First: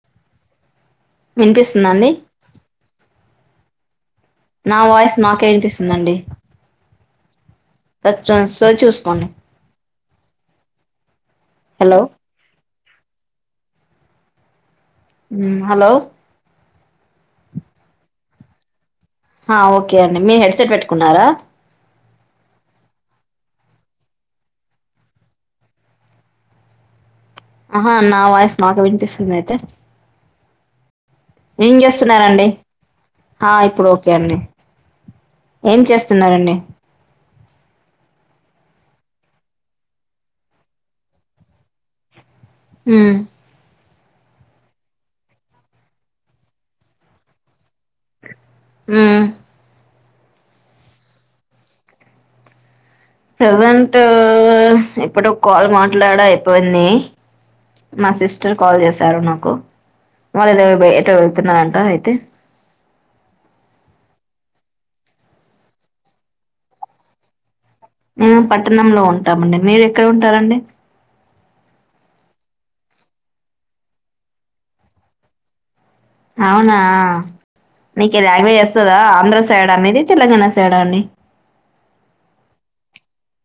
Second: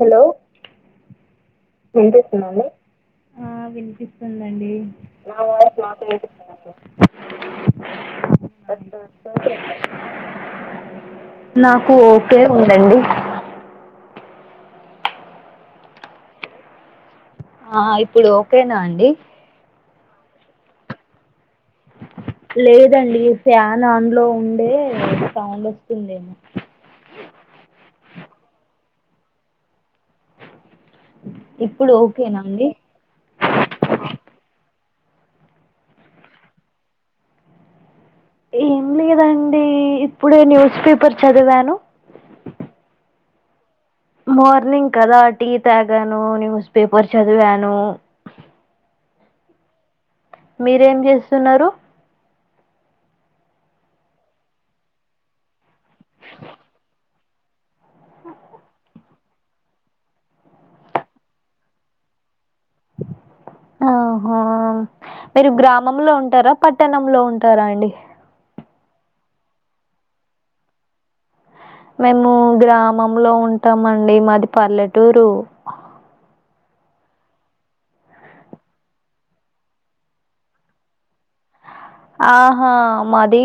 Hello వినిపిస్తుందండి ఆ వినిపి వస్తూంది అండి నా నాకే వాయిస్ నాకే వినిపిస్తుందండి వినిపిస్తుందండి సో చూసుకోండి నాకు హలో ఓకే ఉందండి హలో ఆ ఇప్పుడు ఒకే నా అండి ఆ ఓకే అండి మీ హెడ్సెట్ పెట్టుకున్నారా లేదండి ఫ్యాన్ ఆన్ లో ఉండే సౌండ్ వస్తుందేమో ఆహా నా వాయిస్ నాకే విని విసుమ్ అయితే ఏం ఇప్పుడు ఓకేనా చేస్తున్నారండి అండి ఆ ఇప్పుడు ఓకే అండి ఏం చేస్తున్నారండి ఏం లేదండి ఇప్పుడే న్యూస్ పేపర్ చదివాను హమ్ మార్నింగ్ కదా టీ తాగాను న్యూస్ పేపర్ చదివాను హమ్ మీరేం చేస్తున్నారు ప్రెజెంట్ ఉ ఇప్పుడు కాల్ మా లాడా అయిపోయింది మా సిస్టర్ కాల్ చేశారు నాకు వాళ్ళు ఏబొ ఎటో వెళ్తున్నారంట అయితే ఆహా మీరు గ్రామంలో ఉంటారా పట్టణంలో ఉంటారా అయితే మ్మ్ పట్ పట్టనంలో ఉంటామండి మీరు ఎక్కడ ఉంటారండి మేము గ్రామంలో ఉంటామండి మాది పల్లెటూరు అవునా నీకు ఏ లాంగ్వేజ్ వస్తుందా ఆంధ్ర సైడ్ అనేది తెలంగాణ సైడ్ అండి ఆహా మాది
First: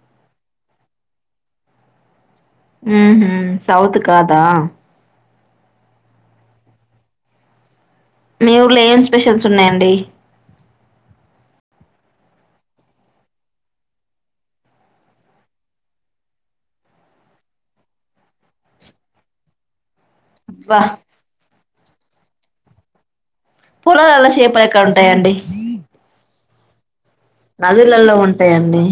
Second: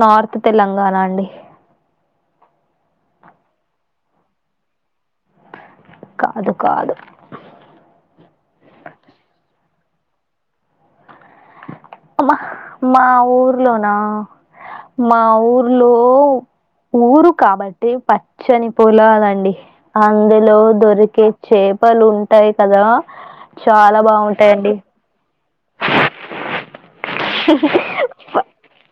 నార్త్ తెలంగాణ అండి మ్మ్ సౌత్ కాదా కాదు కాదు మీ ఊర్లో ఏం స్పెషల్స్ ఉన్నాయండి మా మా ఊర్లోనా మా ఊర్లో ఊరు కాబట్టి పచ్చని పొలలాండి అందులో అబ్బా దొరికె చ్చే కప్పలు ఉంటాయి కదా చాలా పొలాలల్ల షేపల బావుంటాయండి. ఎక్కడ ఉంటాయండి నదులలో ఉంటాయండి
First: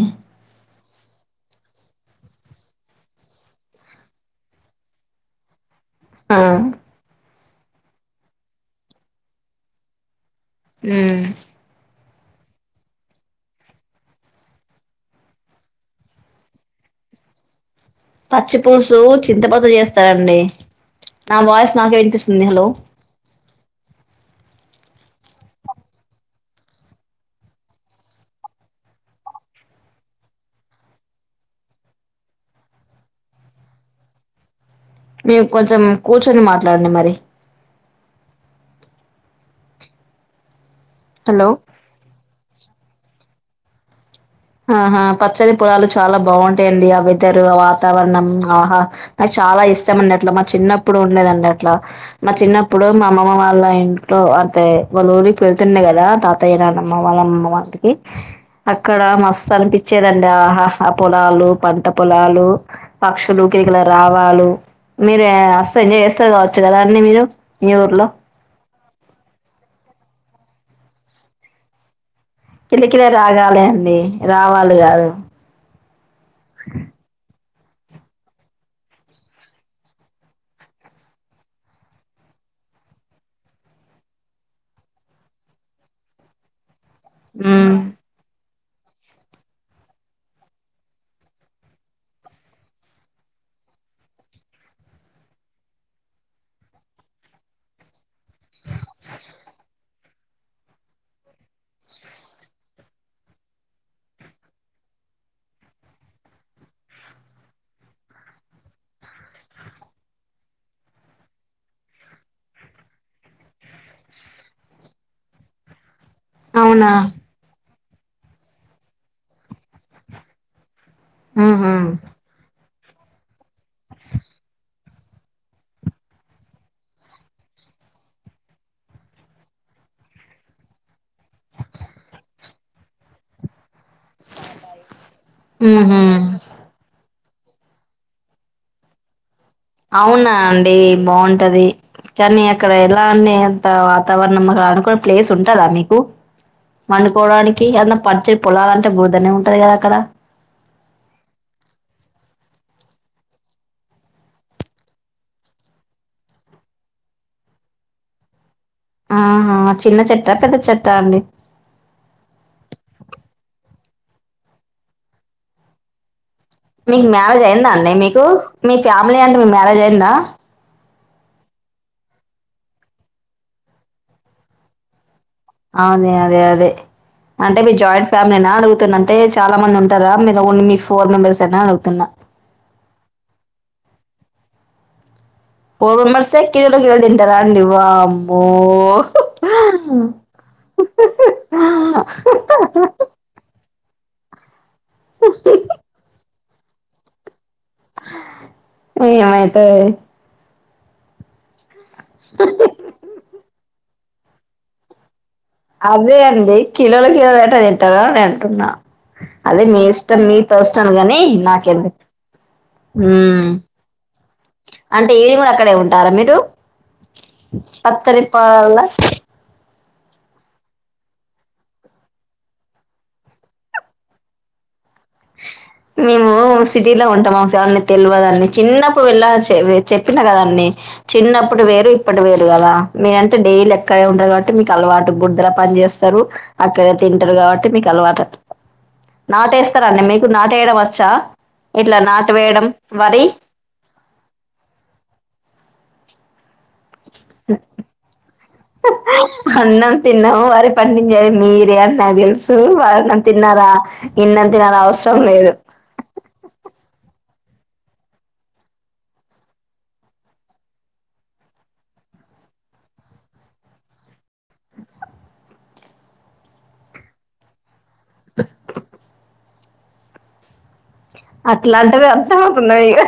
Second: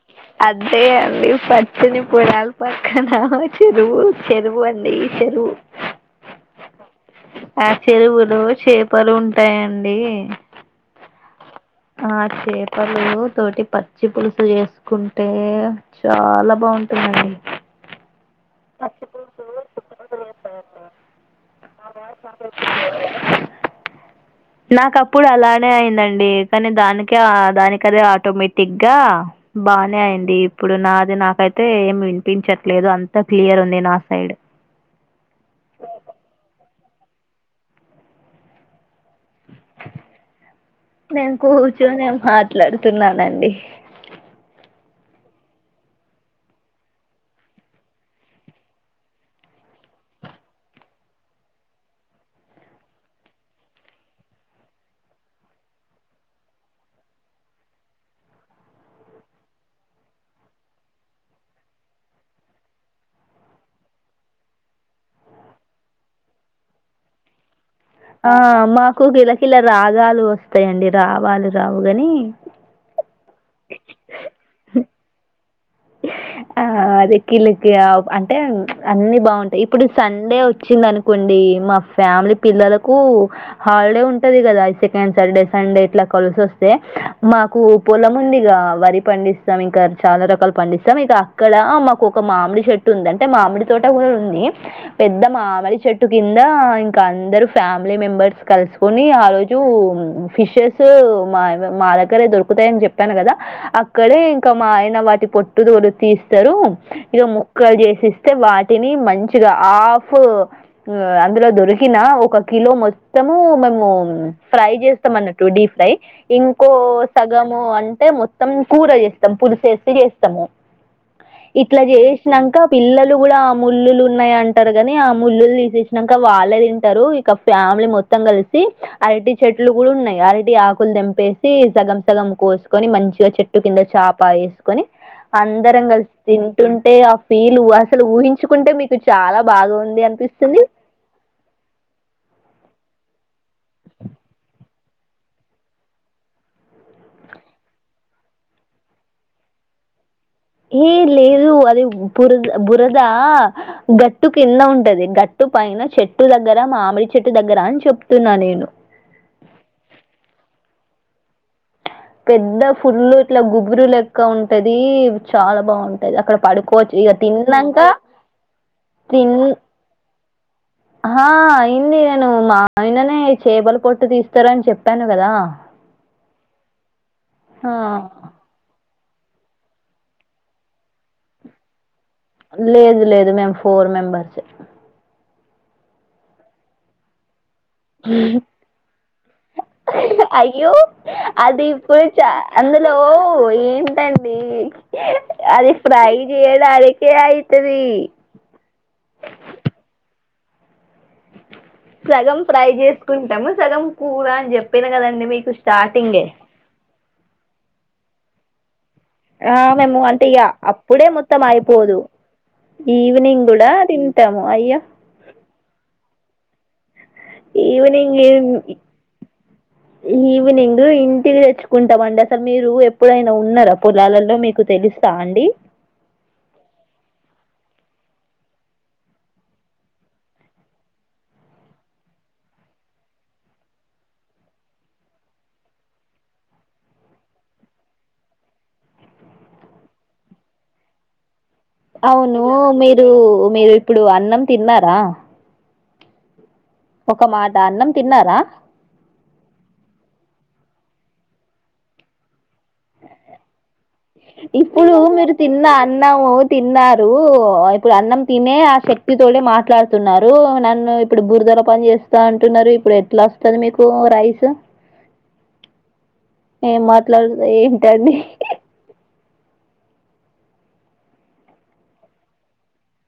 అంతే అండి పచ్చని పొలాలు పక్కన చెరువు చెరువు అండి చెరువు ఆ ఆ చెరువులు చేపలు ఉంటాయండి మ్మ్ ఆ చేపలు తోటి పచ్చి పులుసు చేసుకుంటే చాలా బాగుంటుదండి పచ్చి పులుసు చింతపతో చేస్తారండి నా వాయిస్ నాకే వినిపిస్తుంది హలో నాకప్పుడు అలానే అయిందండి కానీ దానికే ఆ దానీకదే ఆటోమేటిక్ గా బానే అయింది ఇప్పుడు నాది నాకైతే ఏమి వినిపించట్లేదు అంత క్లియర్ ఉంది నా సైడ్ మేము కొంచెం కూర్చొని మాట్ల దొండీ మరి మేము హలో కూర్చొని మట్ల ట్లాడుతున్నానండి ఆహా పచ్చని పొలాలు చాలా బావుంటాయిఅండి ఆ వెదర్ ఆ వాతావరణం ఆహా నాకు చాలా ఇష్టం అండి అట్ల మా చిన్నప్పుడు ఉండేదండి అట్ల మా చిన్నప్పుడు మా అమ్మమ్మ వాళ్ళ ఇంట్లో అంటే వాళ్ళ ఊరికి వెళ్తుండే కదా తాతయ్య నాన్నమ్మ వాళ్ళ అమ్మ వాల్ల ఇంటికి అక్కడ మా పించేదండి ఆహా పొలాలు పంట పొలాలు పక్షులు కిలకీల రావాలు మీరు మస్తు ఎంజాయ్ చేస్తారు కావచ్చు కదా అండి మీరు మీ ఊర్లో? ఆమ్ మా ఎక్కువ కిలకిలా రాగాలు వస్తాయిండి రావాలి రావుగాని కిలకిల రాగాలు అండి రావాలి కాదు ఆ అదే కిల అంటే అన్ని బాగుంటాయి ఇప్పుడు సండే వచ్చింది అనుకోండి మా ఫ్యామిలీ పిల్లలకు హాలిడే ఉంటుంది కదా సెకండ్ సండే ఇట్లా కలిసి వస్తే మాకు హ్మ్. పొలం ఉందిగా వరి పండిస్తాం ఇంక చాలా రకాల పండిస్తాం ఇక అక్కడ మాకు ఒక మామిడి చెట్టు ఉంది అంటే మామిడి తోట కూడా ఉంది పెద్ద మామిడి చెట్టు కింద ఇంకా అందరు ఫ్యామిలీ మెంబర్స్ కలుసుకొని ఆ రోజు ఫిషెస్ మా మా దగ్గరే దొరుకుతాయని చెప్పాను కదా అక్కడే ఇంకా మా ఆయన వాటి పొట్ టుగ తీస్తారు ఇదో ముక్కలు చేసిస్తే వాటిని మంచిగా హాఫ్ అందులో దొరికిన ఒక కిలో మొత్తము మేము ఫ్రై చేస్తాం అన్నట్టు డీప్ ఫ్రై ఇంకో అవునా? సగము అం అంటే మొత్తం కూర చేస్తాం పులుసేసి చేస్తాం త్తము ఇట్లా హుహు. చేసినంక పిల్లలు కూడా ఆ ముళ్లులు ఉన్నాయ అంటారు కానీ ఆ ముళ్లలు తీసేసినంక వాళ్ళే తింటారు. ఇక ఫ్యామిలీ మొత్తం కలిసి అరటి చెట్లు కూడా ఉన్నాయి అరటి ఆకులు తెంపేసి సగం సగం కోసుకొని మంచిగా చెట్టు కింద చాప వేసుకొని అందరం ఉహు కలిసి తింటుంటే ఆ వీలు అసలు ఊహించుకుంటే మీకు చాలా బాగుంది అవునా అనిపిస్తుంది అండి బాగుంటది కానీ అక్కడ ఎలా అనే వాతావరణం అనుకో ప్లేస్ ఉంటదా మీకు వండుకోవడానికి అద పచ్చని పొలాలంటే బురదనే ఉంటది కదా అక్కడ ఏ లేదు అది బురద బురద గట్టు కింద ఉంటది గట్టు పైన చెట్టు దగ్గర మామిడి చెట్టు దగ్గర అని చెప్తున్నా నేను తాండి పెద్ద ఫుల్లు ఇట్లా గుబురు లెక్క ఉంటది చాలా బాగుంటది అక్కడ పడుకోవచ్చు మీకు ఇక మ్యారేజ్ అయిందా తిన్నాక అండి మీకు మీ ఫ్యామిలీ తిన్ అంటే మీ మ్యారేజ్ అయిందా ఆ అయింది నేను మా ఆయననే చేపలు పొట్టు తీస్తారని చెప్పాను కదా ఆ అదే అదే అదే అంటే ఆ మీది జాయింట్ ఫ్యామిలీనా అడుగుతున్న అంటే చాలా మంది ఉంటారా మీరు ఓన్ మీ ఫోర్ మెంబర్స్ అనీ అడుగుతున్నా లేదు లేదు మేము ఫోర్ మెంబర్స్ ఏ ఫోర్ మెంబర్స్ ఏ కిలోల కిలోలు తింటారా అండి వామ్మో అయ్యో హా అది హా ఇప్పుడు హా హా అండి అది ఫ్రై కిరాయి కిరాయి ఆ ఏమైతది సగం ఫ్రై చేసుకుంటాము సగం కూర అని చెప్పినా కదండి మీకు అదే స్టార్టింగే అండి కిలోలు కిలోలు ఎట్టా తింటారు అని అంటూ తున్న ఆ మేము అంటే ఇక అప్పుడే గాని మొత్తం అయిపోదు నాకెందుకు ఈవినింగ్ మ్మ్ కూడా తింట అంటే ఈవినింగ్ కూడా అక్కడే ఉంటారా మీరు ఈవినింగ్ పత్తరిపాలల్ల ఈవినింగ్ ఇంటికి తెచ్చుకుంటాం అండి అసలు మీరు ఎప్పుడైనా ఉన్నారా పొలాలలో మీకు తెలుస మేము సిటీలో ఉంటాము మా ఫ్యామిలీ తెలవదండి చిన్నప్పుడు వెళ్ళ చెప్పిన కదా అండి చిన్నప్పుడు వేరు ఇప్పడు వేరు కదా మీరంటే డైలీ అక్కడ ఉంటారు. కాబట్టి మీకు అలవాటు బుడదలో పని చేేస్తారు అక్కడ తింటారు కాబట్టి మీకు అలవాటు నాటు నాటేస్తారండీ మీకు నాటేయడం వచ్చా ఇట్లా నాటు అవును వేయడం మీరు వరి మీరు ఇప్పుడు అన్నం తిన్నారా ఒక మాట హ్ అన్నం తిన్నారా అన్నం తిన్నం అరి పండించేది మీరే అనీ నాకు తెలుసు అన్నం తిన్నారా ఇన్నం తినాల ఇప్పుడు అవసరం మీరు లేదు తిన్న అన్నము తిన్నారు ఇప్పుడు అన్నం తినే ఆ శక్తి తోనే మాట్లాడుతున్నారు నన్ను ఇప్పుడు బురదలో పని చేస్తా అంటున్నారు ఇప్పుడు ఎట్లా వస్తది మీకు రైస్ ఏ మాట్లాడుద ఏం అండి అట్లాంటివి అర్థమవుతుందా మీకు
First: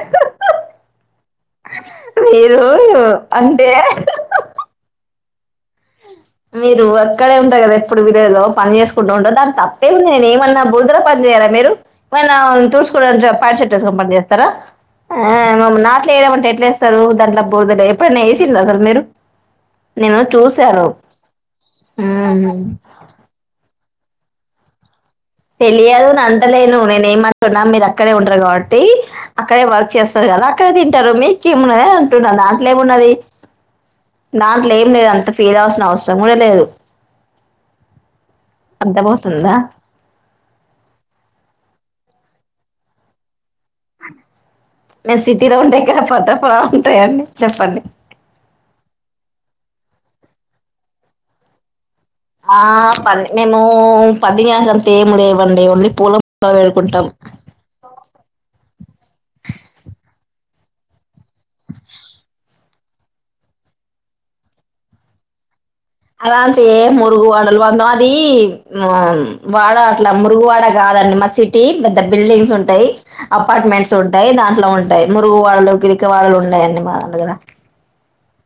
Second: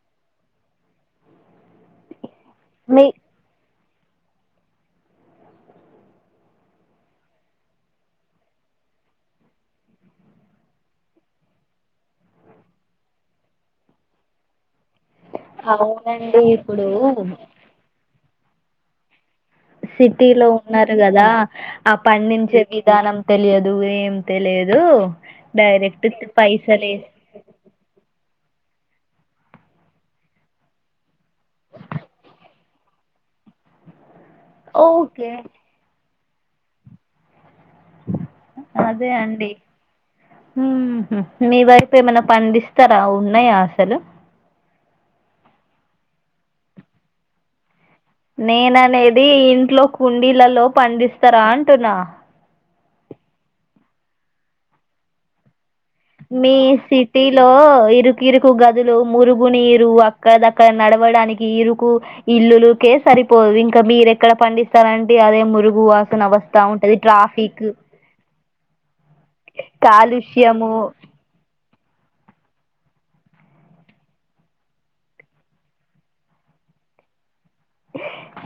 [unintelligible] మీరు మీ అంటే మీరు అక్కడే ఉంటారు కదా ఎప్పుడు విలేజ్లో పని చేసుకుంటూ ఉంటరు దానికి తప్పేం ఉంది నేను ఏమన్నా బురుదలో పని చేయారా మీరు ఏమన్నా ప్యాంటు షర్ట్ వేసుకొని పని చేస్తారా ఆ మ నాట్లు అవునండి వేయమంటే ఎట్లే ఇప్పుడు ఏస్తరు దాంట్లో బురదలో ఎప్పుడన్నా వేసిర్రా అసలు మీరు నేను సిటీలో చూసాను ఉన్నారు కదా ఆ పండించే విధానం తెలియదు ఏ అంతే లేదు తెలియదు అనంటలేను నేనే ఏం అంటున్న మీరు అక్కడే ఉండరు కాబట్టి టి అక్కడే వర్క్ చేస్తారు కదా అక్కడే తింటారు మీకు ఏమిన్నది అంటున్న దాంట్లో ఏమున్నది దాంట్లో ఏం లేదు ఓకే అంత ఫీల్ అవల్సిన అవసరం తాముడలేదు [unintelligible] అర్థమవుతుందా ఓ ఉ మీ వైపు ఏమైనా పండిస్తారా ఉన్నాయా ఆ సలు నేను సిటీలో ఉండే ఇక్కడ పంట పొలాలు ఉంటాయండి చెప్పండి నేన అనేది ఇంట్లో కుండీలలో పండిస్తారా అంటున్నా ఆ ప మేము పది కాక [unintelligible] అంతముడ్వండి ఒఓన్లీ మీ సిటీ లో ఇరుకు ఇరుకు గదులు మురుగు నీరు అక్కడ నడవడడానికి ఈరుకు ఇల్లులు కే సరిపోదు ఇంకా మీరెక్కడ పండిస్తారండి అదే మురు అలా అంటే మురుగు వాడల్ వంద అది ఆ వాడ అట్లా మరుగువాడ కాలుష్యము కాదండి మాది సిటీ ద్ద బిల్డింగ్స్ ఉంటాయి అపార్ట్మెంట్స్ ఉంటాయి దాంట్లో ఉంటాయి మురుగు వాడలు గిరికీ వాడలు ఉమ్డయ్ అండి మా దాని దగ్గర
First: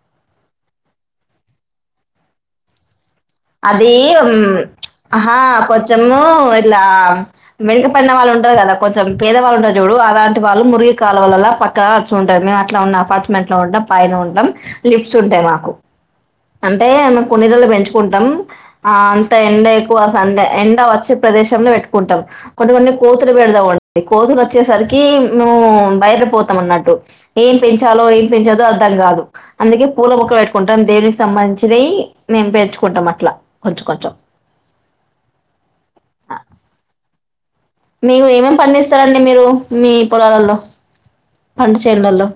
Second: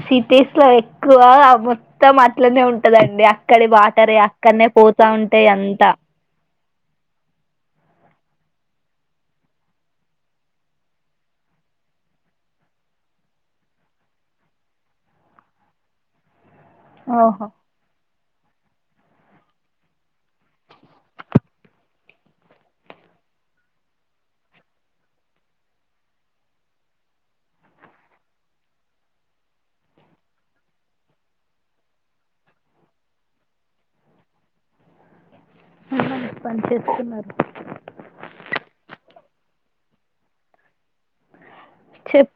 సిటీస్లో ఎక్కువ మొత్తం అట్లనే ఉంటదండి అక్కడి అది వాటరే హుమ్ అక్కడనే పోతా ఆహా ఉంటాయి అంతా కొంచెము ఇట్లా వెనుక పడిన వాళ్ళు ఉంట ఉంటారు కదా కొంచెం పేదవాళ్ళుంటారు చూడు అలాంటి వాళ్ళు మురికి కాలువలల్ల పక్కన వచ్ ఉంటారు మేము అట్లా ఉన్న అపార్ట్మెంట్ లో ఉంటం పైన ఉంటాం లిఫ్ట్స్ ఉంటాయ్ మాకు అంటే ఆమె ఓహో కొణిదల్ని కుంటాం ఆ అంత ఎండ ఎక్కువ సండే ఎండ వచ్చే ప్రదేశంలో బెట్టుకుంటాం కొన్ని కొన్ని కోతులు పెడదాం కోతులు వచ్చేసరికి ము బయట పోతాం అన్నట్టు ఏం పెంచాలో ఏం పెంచదో అర్థం కాదు అందుకే పూల మొక్కలు పెట్టుకుంటాం దేనికి సంబంధించింది మేము పెంచ్ కుంటాం అట్లా కొంచ్ కొంచెం పొలం పని చేస్తున్నారు మీవు ఏమేమి పండిస్తారండి మీరు మీ పొలాలల్లో పంట చేనులలో చెప్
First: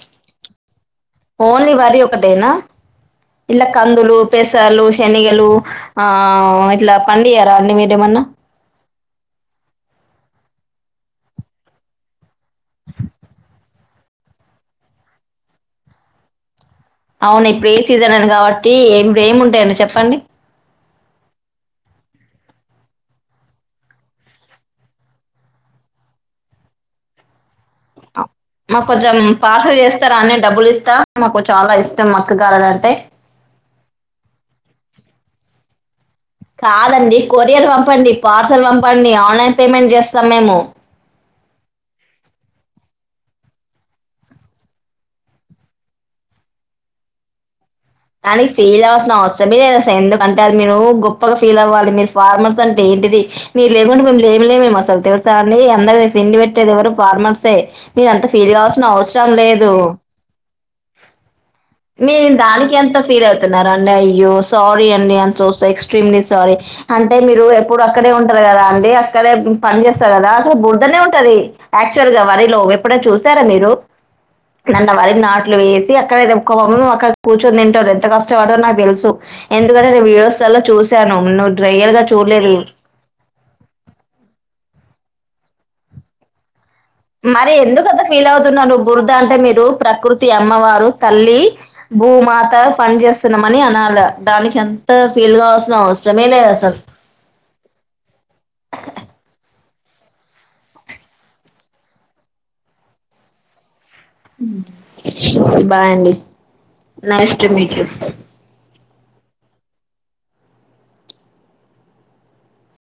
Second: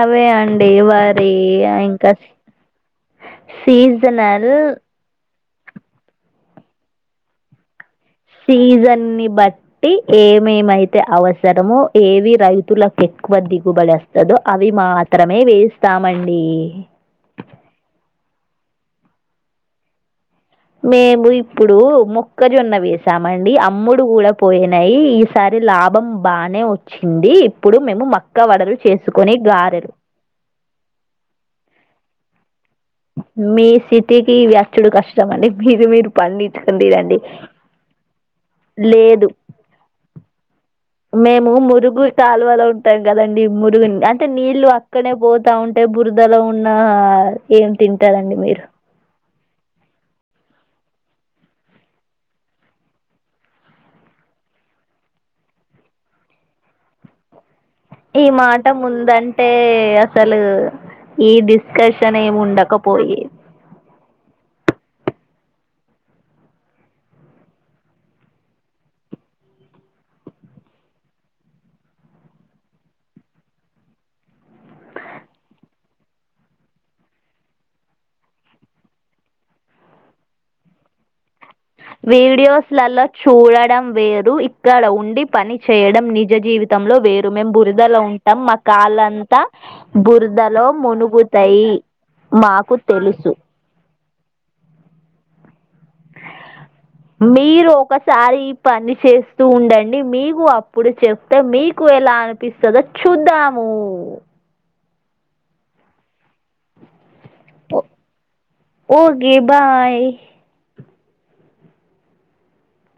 అవే అండి వరి ఓన్లీ వరి ఇంకా ఒకటేనా ఇలా కందులు సీజనల్ పెసాలు శెనిగలు ఆ ఇట్లా పండియర అండి మీరేమన్నా సీజన్నీ బట్టి ఏమేమైతే అవసరమో ఏవి రైతులకు ఎక్కువ దిగుబడి అస్తదో అవి మాత్రమే వేస్తామండి అవునా ఇప్పుడు ఏ సీజనల్ కాబట్టి ఇప్పుడు ఏమి ఉంటాయండి చెప్పండి మేము ఇప్పుడు మొక్కజొన్న వేసామండి అమ్ముడు గుడా పోయినాయ్ ఈసారి లాభం బానే వచ్చింది ఇప్పుడు మేము ఆ మక్క వడలు మాకు కొంచెం చేసుకొని పార్సల్ గారెలు చేస్తరా అండి డబ్బులు ఇస్తా మాకు చాలా ఇష్టం మా గారెల మీ సిటీకి ఇవి అచ్చుడు కష్ మండి ప్లీజ్ మీరు పండించుకొని కాదండి తినండి కొరియర్ పంపండి పార్సల్ పంపండి లేదు ఆన్లైన్ పేమెంట్ చేస్తాం మేము మేము మురుగు కాలువలో ఉంటాం కదండి మురుగుని అంటే నీళ్లు అక్కడే పోతా ఉంటే బురదలో ఉన్నా ఏ దానికి ఫీల్ అవ్వాల్సిన అవ్ అవసరమే లేదు అసలు ఎందుకంటే అది మీరు గొప్పగా ఫీల్ అవ్వాలి మీరు ఫార్మర్స్ అంటే ఏంటిది మీరు లేకుంటే మేము లేమ్ లేమేమో అసలు తెలుసా అండి అందరి తిండి పెట్టేది ఎవరు ఫార్మర్సే ఈ మీరంత ఫీల్ మాట కావాల్సిన అవసరం ముందంటే లేదు అసలు ఏది మీరు దానికి ఎంత ఫీల్ అవుతున్నరా అండి అయ్ అయ్యో సారీ అండి అని సో ఎక్స్ట్రీమ్లీ సారీ అంటే మీరు ఎప్పుడు అక్కడే ఉంటారు కదా అండి అక్కడే పని చేస్తార్ గదా అక్కడ బురదనే ఉంటది యాక్చువల్గా వరిలో ఎప్పుడన్న చూసారా మీరు నన్న వరి నాట్లు వేసి అక్కడే ఒక వమ్ము అక్కడ కూర్చొని తింటార్ ఎంత కష్టపడతరో నాకు తెలుసు ఎందుకంటే నేను వీడియోస్లల్ల చూశాను ను వీడియోస్లలో చూడడం వేరు ఇప్ ఇక్కడ ఉండి పని చేయడం నిజ జీవి మరి ఎందుకంత ఫీల్ అవుతున్నావ్ నువ్వు బురద అంటే కాళ్ళంతా మీరు ప్రకృతి బురదలో అమ్మవారు తల్లి మునుగుతాయి భూమాత మాకు పని తెలుసు చేేస్తున్నామని అనాల దానికి అంత ఫీల్ గావల్ మీరు ఒకసారి ఈ పని చేస్తూ ఉండ డీ మీకు అప్పుడు చెప్తే మీకు ఎలా అనిపిస్తదో చూద్దాము బాయ్ అండి nice to meet you okay bye